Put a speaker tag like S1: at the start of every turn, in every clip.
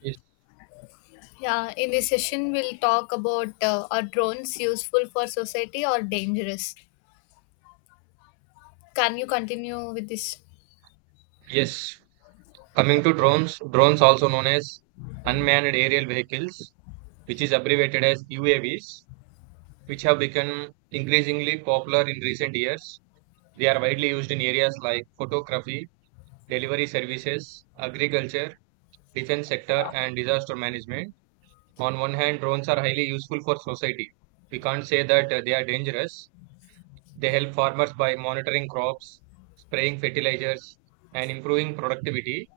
S1: Yes.
S2: Yeah, in this session, we'll talk about, are drones useful for society or dangerous? Can you continue with this?
S1: Yes. Coming to drones, drones also known as unmanned aerial vehicles, which is abbreviated as UAVs, which have become increasingly popular in recent years. They are widely used in areas like photography, delivery services, agriculture, defense sector, and disaster management. On one hand, drones are highly useful for society. We can't say that they are dangerous. They help farmers by monitoring crops, spraying fertilizers, and improving productivity.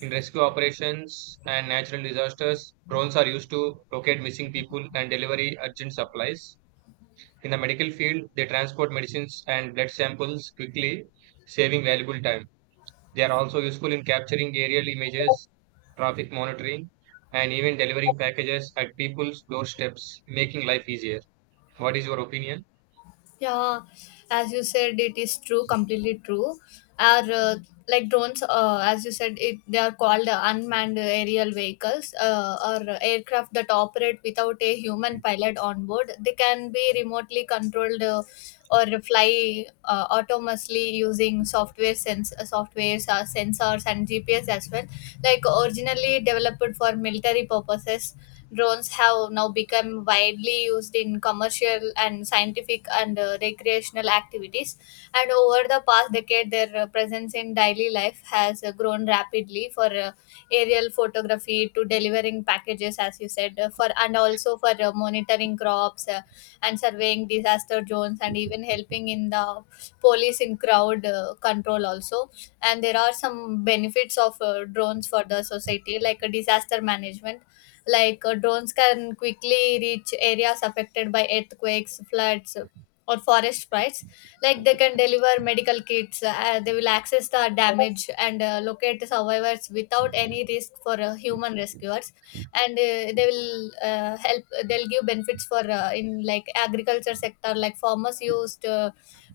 S1: In rescue operations and natural disasters, drones are used to locate missing people and deliver urgent supplies. In the medical field, they transport medicines and blood samples quickly, saving valuable time. They are also useful in capturing aerial images, traffic monitoring, and even delivering packages at people's doorsteps, making life easier. What is your opinion?
S2: Yeah, as you said, it is true, completely true. Our Like drones, as you said, it they are called unmanned aerial vehicles, or aircraft that operate without a human pilot on board. They can be remotely controlled, or fly autonomously using softwares, sensors, and GPS as well. Like, originally developed for military purposes, drones have now become widely used in commercial and scientific and, recreational activities, and over the past decade their presence in daily life has grown rapidly, for aerial photography to delivering packages as you said, for and also for monitoring crops, and surveying disaster zones, and even helping in the police in crowd control also. And there are some benefits of drones for the society, like disaster management. Like, drones can quickly reach areas affected by earthquakes, floods, or forest fires. Like, they can deliver medical kits. They will access the damage and locate the survivors without any risk for human rescuers. And they will help they'll give benefits for in like agriculture sector. Like, farmers used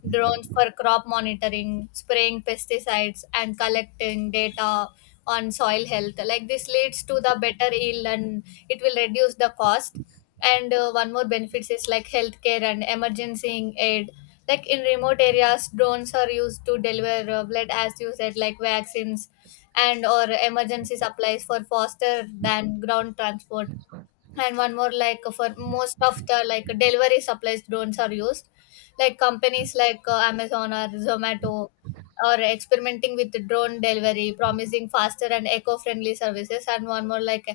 S2: drones for crop monitoring, spraying pesticides, and collecting data on soil health. Like, this leads to the better yield and it will reduce the cost. And one more benefits is like healthcare and emergency aid. Like, in remote areas, drones are used to deliver blood, as you said, like vaccines and or emergency supplies, for faster than ground transport. And one more, like, for most of the like delivery supplies, drones are used. Like companies like amazon or zomato are experimenting with the drone delivery, promising faster and eco-friendly services. And one more, like,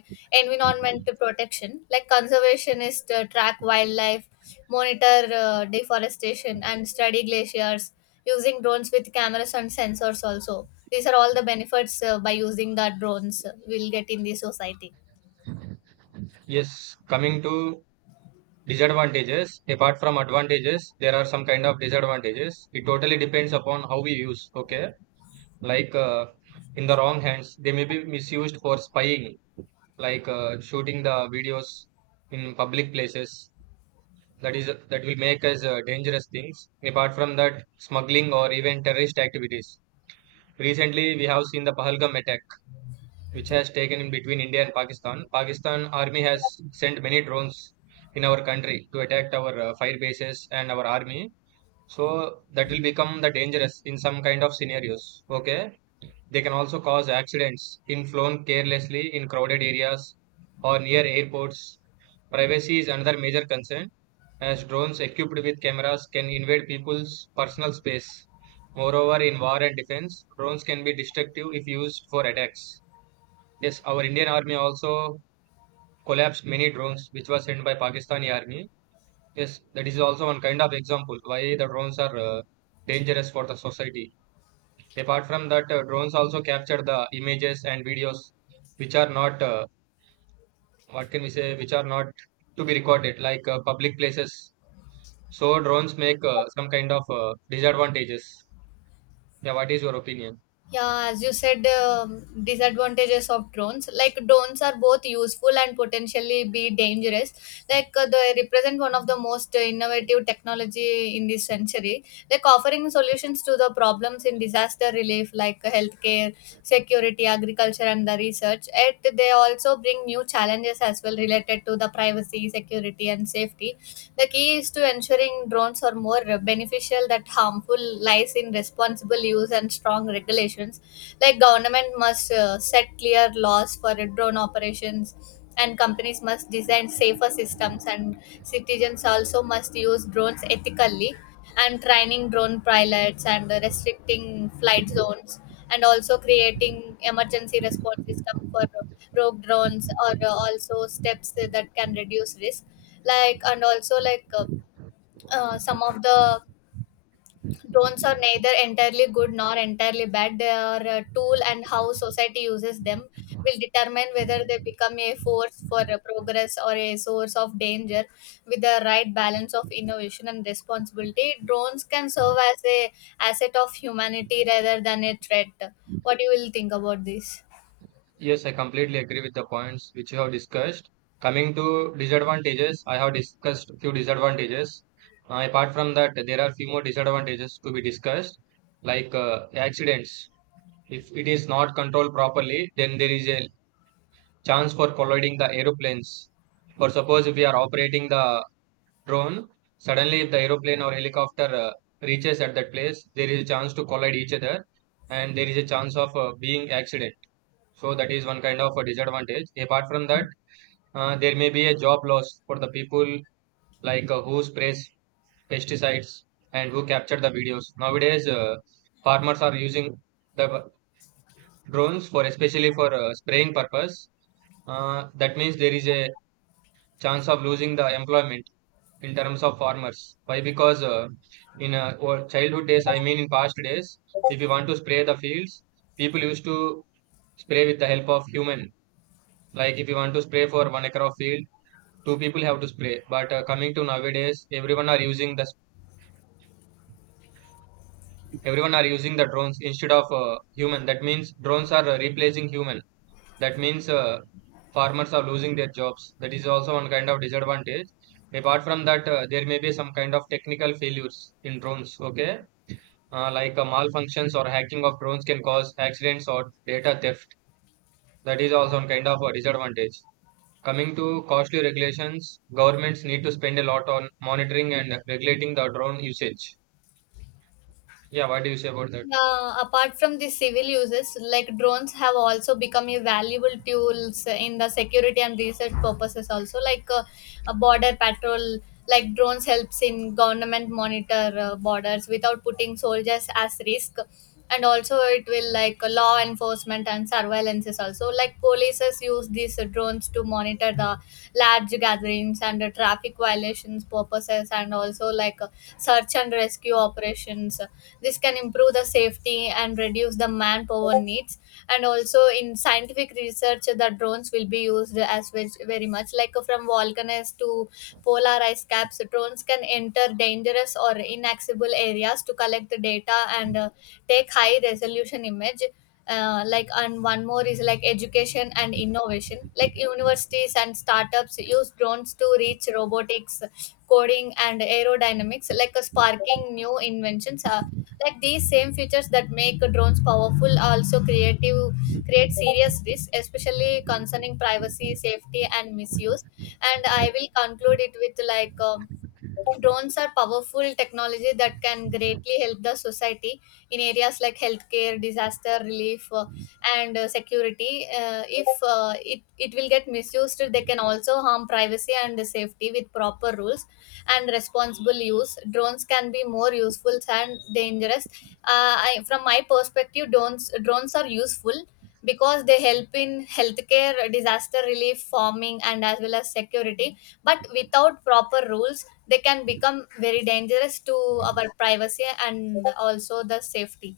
S2: environment protection. Like, conservationists track wildlife, monitor deforestation, and study glaciers using drones with cameras and sensors. Also, these are all the benefits by using the drones we'll get in the society.
S1: Yes, coming to disadvantages, apart from advantages, there are some kind of disadvantages. It totally depends upon how we use. Okay, like in the wrong hands they may be misused for spying, like shooting the videos in public places. That will make us dangerous things. Apart from that, smuggling or even terrorist activities. Recently we have seen the Pahalgam attack which has taken in between India and Pakistan. Pakistan army has sent many drones in our country to attack our fire bases and our army. So that will become the dangerous in some kind of scenarios. Okay, they can also cause accidents in flown carelessly in crowded areas or near airports. Privacy is another major concern as drones equipped with cameras can invade people's personal space. Moreover, in war and defense, drones can be destructive if used for attacks. Yes, our Indian army also collapsed many drones which were sent by Pakistani army. Yes, that is also one kind of example why the drones are dangerous for the society. Apart from that, drones also capture the images and videos which are not, what can we say, which are not to be recorded, like public places. So drones make some kind of disadvantages. Yeah, what is your opinion?
S2: Yeah, as you said, disadvantages of drones. Like, drones are both useful and potentially be dangerous. Like, they represent one of the most innovative technology in this century. Like, offering solutions to the problems in disaster relief, like, healthcare, security, agriculture, and the research. Yet, they also bring new challenges as well, related to the privacy, security, and safety. The key is to ensuring drones are more beneficial that harmful lies in responsible use and strong regulations. Like, government must set clear laws for drone operations, and companies must design safer systems, and citizens also must use drones ethically, and training drone pilots and restricting flight zones, and also creating emergency response system for rogue drones, or also steps that can reduce risk. Like and also like some of the Drones are neither entirely good nor entirely bad. They are a tool, and how society uses them will determine whether they become a force for progress or a source of danger. With the right balance of innovation and responsibility, drones can serve as a asset of humanity rather than a threat. What do you will think about this?
S1: Yes, I completely agree with the points which you have discussed. Coming to disadvantages, I have discussed few disadvantages. Apart from that, there are few more disadvantages to be discussed, like accidents. If it is not controlled properly, then there is a chance for colliding the aeroplanes. For suppose if we are operating the drone, suddenly if the aeroplane or helicopter reaches at that place, there is a chance to collide each other and there is a chance of being accident. So that is one kind of a disadvantage. Apart from that, there may be a job loss for the people, like who sprays pesticides and who capture the videos. Nowadays, farmers are using the drones for, especially for spraying purpose. That means there is a chance of losing the employment in terms of farmers. Why? Because in our childhood days, I mean in past days, if you want to spray the fields, people used to spray with the help of human. Like if you want to spray for one acre of field, two people have to spray. But coming to nowadays, everyone are using the drones instead of human. That means drones are replacing human. That means farmers are losing their jobs. That is also one kind of disadvantage. Apart from that, there may be some kind of technical failures in drones. Okay, like malfunctions or hacking of drones can cause accidents or data theft. That is also one kind of a disadvantage. Coming to costly regulations, governments need to spend a lot on monitoring and regulating the drone usage. Yeah, what do you say about that?
S2: Yeah, apart from the civil uses, like, drones have also become a valuable tools in the security and research purposes also, like a border patrol. Like, drones helps in government monitor borders without putting soldiers as risk. And also it will, like, law enforcement and surveillance is also, like, polices use these drones to monitor the large gatherings and traffic violations purposes, and also like search and rescue operations. This can improve the safety and reduce the manpower needs. And also in scientific research, the drones will be used as, which very much like, from volcanoes to polar ice caps, drones can enter dangerous or inaccessible areas to collect the data and take high resolution image. Like, and one more is like education and innovation. Like, universities and startups use drones to reach robotics, coding, and aerodynamics, like, sparking new inventions. Like, these same features that make drones powerful also creative create serious risks, especially concerning privacy, safety, and misuse. And I will conclude it with like, drones are powerful technology that can greatly help the society in areas like healthcare, disaster relief, and security. If it will get misused, they can also harm privacy and safety. With proper rules and responsible use, drones can be more useful than dangerous. From my perspective, drones are useful because they help in healthcare, disaster relief, farming, and as well as security. But without proper rules, they can become very dangerous to our privacy and also the safety.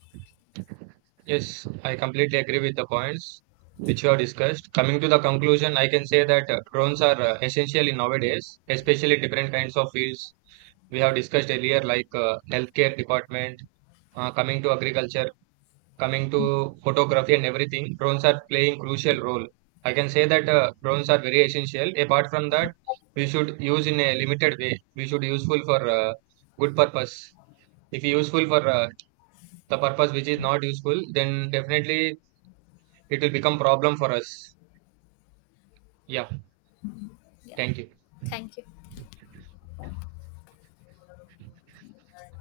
S1: Yes, I completely agree with the points which you have discussed. Coming to the conclusion, I can say that drones are essential in nowadays, especially different kinds of fields we have discussed earlier, like healthcare department, coming to agriculture, coming to photography and everything. Drones are playing crucial role. I can say that drones are very essential. Apart from that, we should use in a limited way. We should useful for good purpose. If useful for the purpose which is not useful, then definitely it will become problem for us. Yeah,
S2: Yeah,
S1: thank you.
S2: thank you.